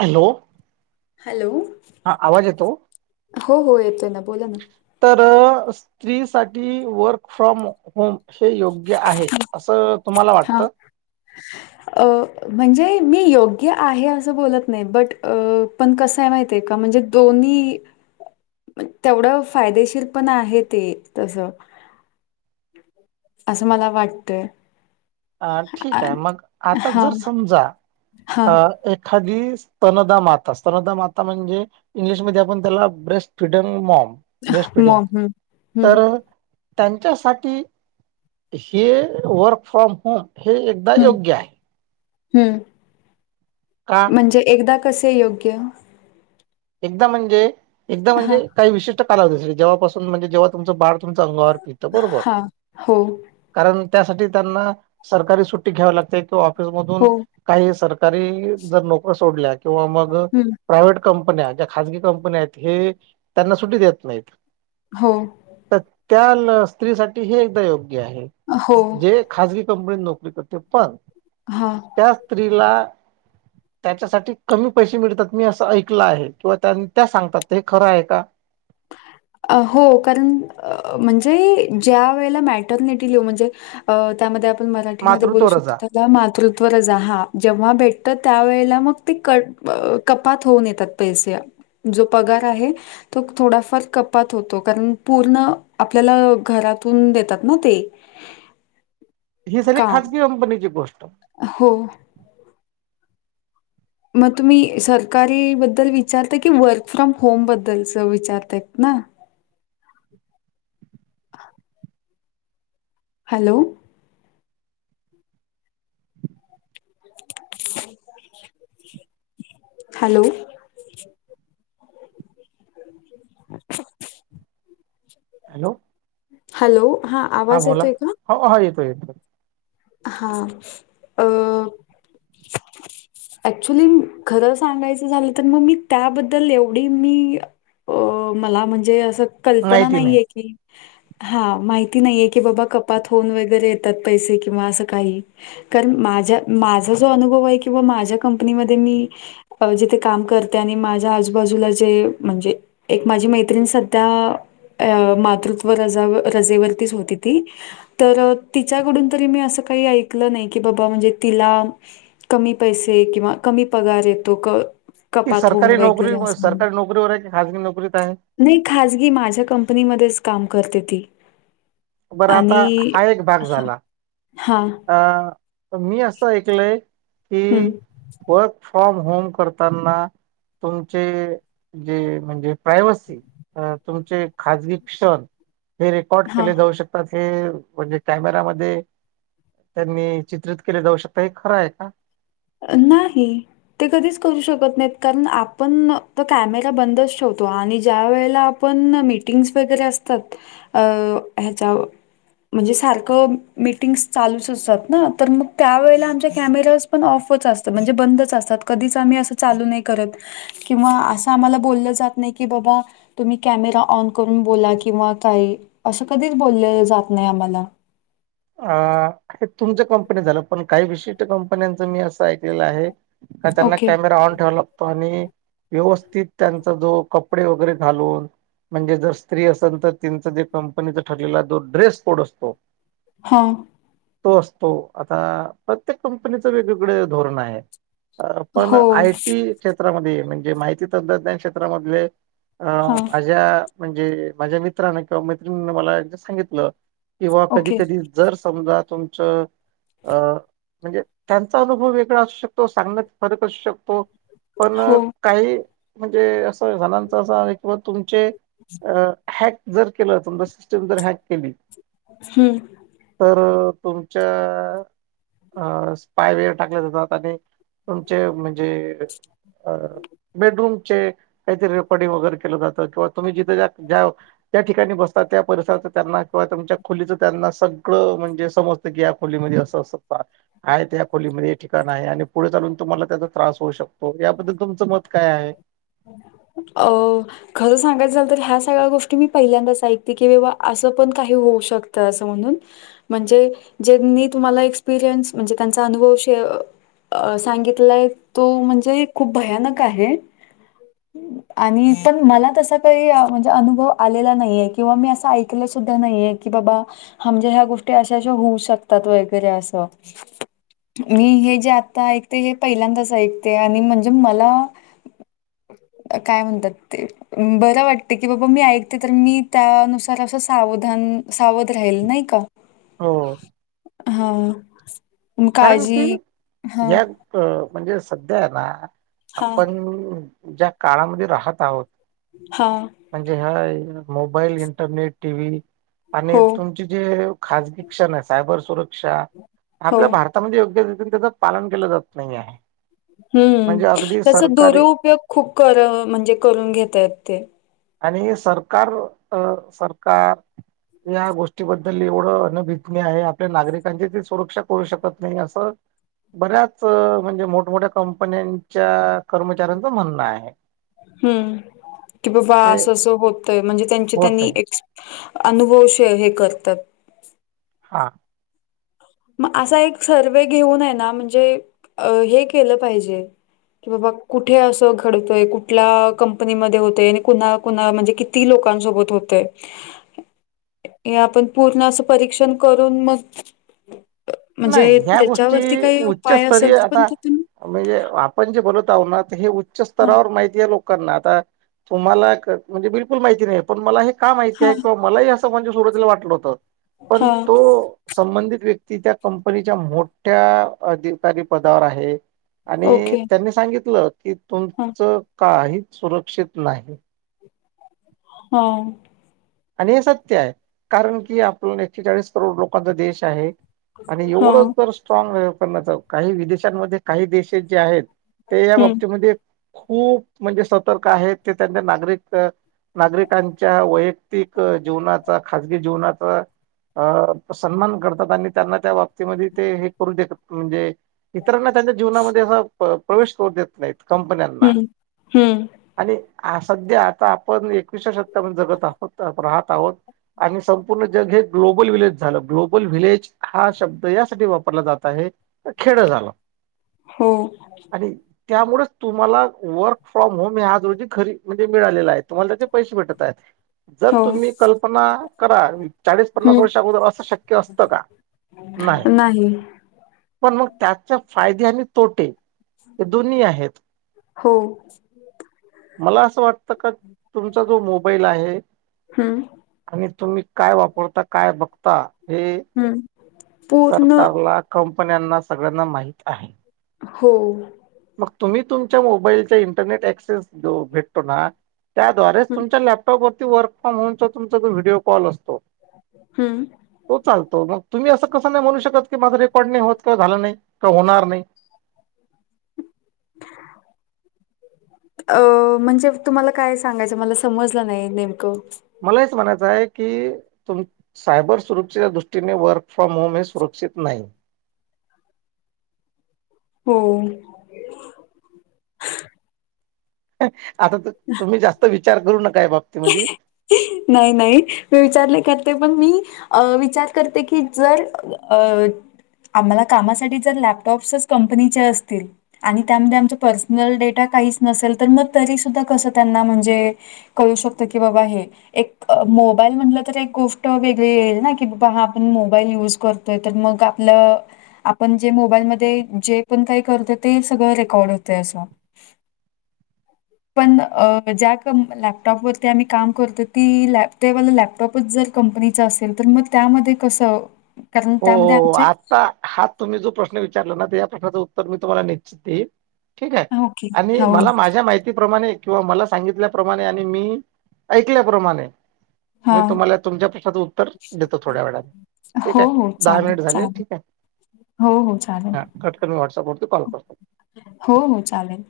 Hello hello हा आवाज येतो हो हो येतोय ना बोला ना तर स्त्री साठी वर्क फ्रॉम होम हे योग्य आहे असं तुम्हाला हा. वाटतं. अ म्हणजे मी योग्य आहे असं बोलत नाही बट पण कसं आहे माहित आहे का म्हणजे दोन्ही. तेवढं फायदेशीर पण आहे ते तस. असं मला वाटतंय अ ठीक आ- आहे मग आता हा जर समजा हा अ एक. एखादी स्तनदा माता स्तनदा माता म्हणजे. इंग्लिशमध्ये आपण त्याला breast feeding mom breast feeding मग हम्म हम्म तर. त्यांच्यासाठी हे वर्क फ्रॉम होम हे एकदा हम्म योग्य आहे. हम्म हा म्हणजे एकदा कसे योग्य एकदा म्हणजे एकदा हा म्हणजे काही विशेष. तुमच्या कालावधी जेव्हापसून म्हणजे जेव्हा तुमचं बाळ तुमचं अंगावर पितं बरोबर. हा हो कारण त्यासाठी त्यांना सरकारी सुट्टी घ्यावी लागते तो. हो काही सरकारी जर नोकऱ्या सोडल्या किंवा मग हम्म प्रायवेट कंपनी. न्या ज्या खासगी कंपन्या आहेत हे त्यांना सुटी देत नाहीत हो तर त्या स्त्रीसाठी हे एकदा योग्य आहे हो जे. खाजगी कंपनी नोकरी करते पण हा त्या स्त्रीला त्याच्यासाठी कमी पैसे मिळतात मी असं ऐकल आहे किंवा त्या सांगतात हे खरं आहे का. अ हो कारण म्हणजे ज्या वेळेला मेटर्निटी लि म्हणजे. अ त्यामध्ये आपण मराठीमध्ये बोलू मातृत्व रजा शकतो मातृत्व रच हहा जेव्हा भेटत त्यावेेळेला मग तेी क कपात होऊन येतात पैसे जो पगार आहे तो थोडाफार कपात होतो कारण पूर्ण आपल्याला घरातून देतात ना ते [unintelligible] ही सगळी काम. खाजगी कंपनीची गोष्ट. हो मग तुम्ही सरकारी बद्दल विचारताय की वर्क फ्रॉम होम बद्दलच विचारतायत ना. हॅलो हम् [inaudible] हॅलो हॅलो हॅलो हा आवाज येतोय का हो हो येतो येतो हा अ ऍक्च्युली खरं सांगायचं झालं तर मग मी त्याबद्दल एवढी मी अ मला म्हणजे असं कल्पना माहिती नाही नाहीये की हा माहिती नाहीये की बाबा कपात होऊन वगैरे येतात पैसे कि किंवा असं काही कारण माझ माझा जो अनुभव आहे किंवा माझ्या कंपनीमध्ये मी अ जिथे काम करते आणि माझ्या आजूबाजूला जे म्हणजे एक माझी मैत्रिण सध्या अ मातृत्व रजा रजेवरतीच होती ती तर तिच्याकडून तरी मी असं काही ऐकलं नाही की बाबा म्हणजे तिला कमी पैसे किंवा कमी पगार येतो क की कपात होऊन सरकारी वगैरे नोकरी असं. सरकारी नोकरीवर आहे की खाासगी नोकरीत आहे नाही खाजगी माझ्या कंपनीमध्येच काम करते ती बरं आता... हा एक भाग झाला हा अ... मी असं ऐकलंय की हं, वर्क फ्रॉम होम करताना तुमचे जे... म्हणजे प्रायवसी अ... तुमचे खाजगी क्षण हे रेकॉर्ड हां. केले जाऊ शकतात... हे म्हणजे कॅमेरामध्ये त्यांनी चित्रित केले जाऊ शकतात... हे खरं ए का? अ... नाही ते कधीच करू शकत नाहीत... कारण आपण... तर कॅमेरा बंदच ठेवतो... आणि ज्या वेळेला पण.. मीटिंग्स वगैरे असतात ह्याच्यावर म्हणजे... सारखं मीटिंग्स चालूच असतात ना... तर मग त्यावेेळेला आमच्या कॅमेरा पण ऑफच असतात... म्हणजे बंदच असतात... कधीच आम्ही असं चालू नाई करत किंवा असं आम्हाला बोललं जात नाही की बाबा तुम्ही कॅमेरा ऑन करून बोला किंवा काय... असं कधीच बोललं जात नाही आम्हाला अ... हे तुमच्या कंपनीचं झालं... पण काही विशिष्ट कंपन्यांचं मी असं ऐकलेलं आहे का... त्यांना ओके. कॅमेरा ऑन ठेवला आणि व्यवस्थित त्यांचा जो कपडे वगैरे घालून म्हणजे जर स्त्री असेल तर त्याचं जे कंपनीचा ठरलेला... जो ड्रेस कोड असतो हा तो असतो... आता... प्रत्येक कंपनीचं वेगवेगळे धोरणं आहेत पण हो आयटी क्षेत्रामध्ये... म्हणजे माहिती तंत्रज्ञान क्षेत्रामधले अं... हां माझ्या म्हणजे माझ्या मित्रांनें किंवा मैत्रिणीने मला एकदा सांगितलं किंवा कधी ओके कधी जर समजा तुमचं अ.. म्हणजे त्यांचा अनुभव वेगळा असू शकतो.. सांगण्यात फरक असू शकतो पण हो काही... म्हणजे असं जणांचा असं... किंवा तुमचे... अ हॅक जर केलं... समजा सिस्टम जर हॅक केली हूं तर तुमच्या... स्पायवे टाकल्या जातात आणि तुमचे म्हणजे... अ... बेडरूम काहीतरी रेकॉर्डिंग वगैरे केलं जातं... किंवा तुम्ही जिथं ज्या त्या ठिकाणी बसतात त्या परिसराचं... त्यांना किंवा तुमच्या खोलीचं त्यांना सग म्हणजे समजतं की... या खोलीमध्ये असं असं [unintelligible] आहेत या खोलीमध्ये हे ठिकाण आहे... आणि पुढे चालून तुम्हाला त्याचा त्रास होऊ शकतो... याबद्दल तुमचं मत काय आहे? अ खरं सांगायचं झालं तर, ह्या सगळ्या गोष्टी मी पहिल्यांदाच ऐकते... की बाबा... असं पण काही होऊ शकतं.. असं म्हणून म्हणजे... ज्येंनी तुम्हाला एक्सपेरियन्स... म्हणजे त्यांचा अनुभव शेअर अ... सांगितलाय तो म्हणजे... खूप भयानक आहे आणि पण... मला तसा काही... म्हणजे अनुभव आलेला नाहीये... किंवा मी असं ऐकलं सुुद्धा नाहीये कि बाबा... हा म्हणजे ह्या गोष्टी अशाशा होऊ शकतात वगैरे असं मी... हे जे... आता ऐकते... हे पहिल्यांदाच ऐकते... आणि म्हणजे मला काय म्हणतात ते बरं वाटते की... बाबा मी ऐकते तर... मी त्यानुसार असं सावधान... सावध राहील नई का? हो हा... कारण काळजी की या अ... म्हणजे सध्या ना... हां, आपण ज्या काळामध्ये राहत आहोत हा म्हणजे ह्या मोबाईल... इंटरनेट... टी व्ही आणि हो, तुमची जे खाजगी क्षण आहे... सायबर सुरक्षा हो. आपल्या भारतामध्ये योग्य रीतीने त्याचं पालन केलं जात नाही आहे. हम्म म्हणजे अगदी त्याचा सरकारी दुरुपयोग खूप कर म्हणजे करून घेतय आहेत ते आणि सरकार अ सरकार. या गोष्टीबद्दल एवढं अनभीितनी आहे आपल्या नागरिकांची ती सुरक्षा करू शकत नाही असं. बऱ्याच म्हणजे मोठमोठ्या कंपन्यांच्या कर्मचाऱ्यांचं म्हणणं आहे. हम्म कि बा वा ते अस असं होतय म्हणजे त्यांची होत त्यांनी. आहे अनुभवश हे करतात. हा. मग असा एक सर्वे घेऊन आहे ना म्हणजे हे केलं पाहिजे. कि बाबा कुठे असं घडतोय कुठल्या कंपनीमध्येध्ये होतय आणि कुणा कुणा म्हणजे क ती लोकांसोबत होतय. हे आपण पूर्ण असं परीक्षण करून मग. नाही म्हणजे ह्या गोष्टी त्याच्यावरती काही उपाय असेल उच्चस्तरीय तर पण आता. ते तुम्ही म्हणजे आपण जे बोलत आहो ना हे उच्च हा स्तरावर माहिती आहे लोकांना आता. तुम्हाला म्हणजे बिलकुल माहिती नाही पण मला हे का माहिती हा आहे किंवा मलाही असं म्हणजे सुरवातीला वाटलं होतं. पण हा तो संबंधित व्यक्ती त्या कंपनीच्या मोठ्या अधिकारी पदावर आहे आणि ओके त्यांनी सांगितलं. कि हा तुमचं काही सुरक्षित नाही. हा. आणि हे सत्य आहे कारण की आपला एकशे चाळीस करोड लोकांचा देश आहे. आणि हा एवढं तर स्ट्रॉंग व करण्याच काही विदेशांमध्ये काही देश जे आहेत. ते या हम्म बाबतीमध्ये. खूप म्हणजे सतर्क आहेत ते त्यांच्या नागरिक नागरिकांच्या वय. प्रत्यिक जीवनाचा खाजगी जीवनाचा. अ सन्मान करतात आणि त्यांना त्या बाबतीमध्ये ते हे करू देतात म्हणजे. इतरांना त्यांच्या जीवनामध्ये असा प्रवेश करू देत नाहीत कंपन्यांना. हम्म हम्म आणि सध्या आता आपण एकविसाव्या शतकात मध्ये जगत अहो. हो आपण राहत आहोत आणि संपूर्ण जग हे ग्लोबल वि्हलेज झालं ग्लोबल वि्हलेज. हा शब्द यासाठी वापरला जात आहे अखेड झालं. हो. आणि त्यामुळेच तुम्हाला वर्क फ्रॉम होम आज रोजी घरी म्हणजे मिळालेला आहे तुम्हाला त्याचे पैसे भेटत आहेत. जर हो तुम्ही कल्पना करा चाळीस पन्नास हम्म वर्षा अगोदर असं शक्य असतं का. नाही. पण मग त्याचे फायदे आणि तोटे हे दोन्ही आहेत. हो. मला असं वाटतं का तुमचा जो मोबाईल आहे. हम्म आणि तुम्ही काय वापरता काय बघता. आता हे हम्म पूर्ण सरकारला कंपन्यांना सगळ्यांना माहित आहे. हो. मग तुम्ही तुमच्या मोबाईलच्या इंटरनेट ऍक्सेस भेटतो ना. त्याद्वारेच हम्म तुमच्या लॅपटॉप वरती वर्क फ्रॉम होमचा तुमचा जो व्हिडीिओ कॉल असतो. हम्म. तो चालतो मग तुम्ही असं कसं नाही म्हणू शकत की माझा रेकॉर्ड नाही होत किंवा झालं नाही किंवा होणार नाही. अ म्हणजे तुम्हाला काय सांगायचं मला समजलं नाही नेमकं. मला हेच म्हणायचं आहे की तुम. सायबर सुरक्षेच्या दृष्टीने वर्क फ्रॉम होम हे सुरक्षित नाही. हो. आता तुम्ही जास्त विचार करू नका या बाबतीमध्ये. नाही नाही मी विचारले करते पण मी अ विचार करते की जर अ आम्हाला कामासाठी जर लॅपटॉप्सच कंपनीचे असतील आणि त्यामध्ये आमचा पर्सनल डेटा काहीच नसेल तर मग तरी सुद्धा कस त्यांना म्हणजे कळू शकता की हे बाबा एक मोबाईल म्हणलं तर एक गोष्ट वेगळी येईल ना की बाबा हा आपण मोबाईल युज करतो त तर मग आपलं आपण जे मोबाईलमध्ये जे पण काही करतो तेच सगळं रेकॉर्ड होतं असं पण अ ज्या लॅपटॉपवररती आम्ही काम करतो ती त्यावाला लॅपटॉपच जर कंपनीचा असेल तर मग त्यामध्ये कसं कारण हो त्यामध्ये हो आमचे आता हा तुम्ही जो प्रश्न विचारला ना तर या प्रश्नाचं उत्तर मी तुम्हाला निश्चित देईन ठीक आहे ओके. आणि हो, मला माझ्या माहितीप्रमाणे किंवा मला सांगितल्याप्रमाणे आणि मी ऐकल्याप्रमाणे मी हां. तुम्हाला तुमच्या प्रश्नाचं उत्तर देतो थोड्या वेळाने ठीक हो, आहे हो. दहा चालेल, मिनिट झाले चालेल. ठीक आहे हो, हो. चालेल. हा कट करून मी व्हॉट्सअपवरती कॉल करतो हो हो चालेल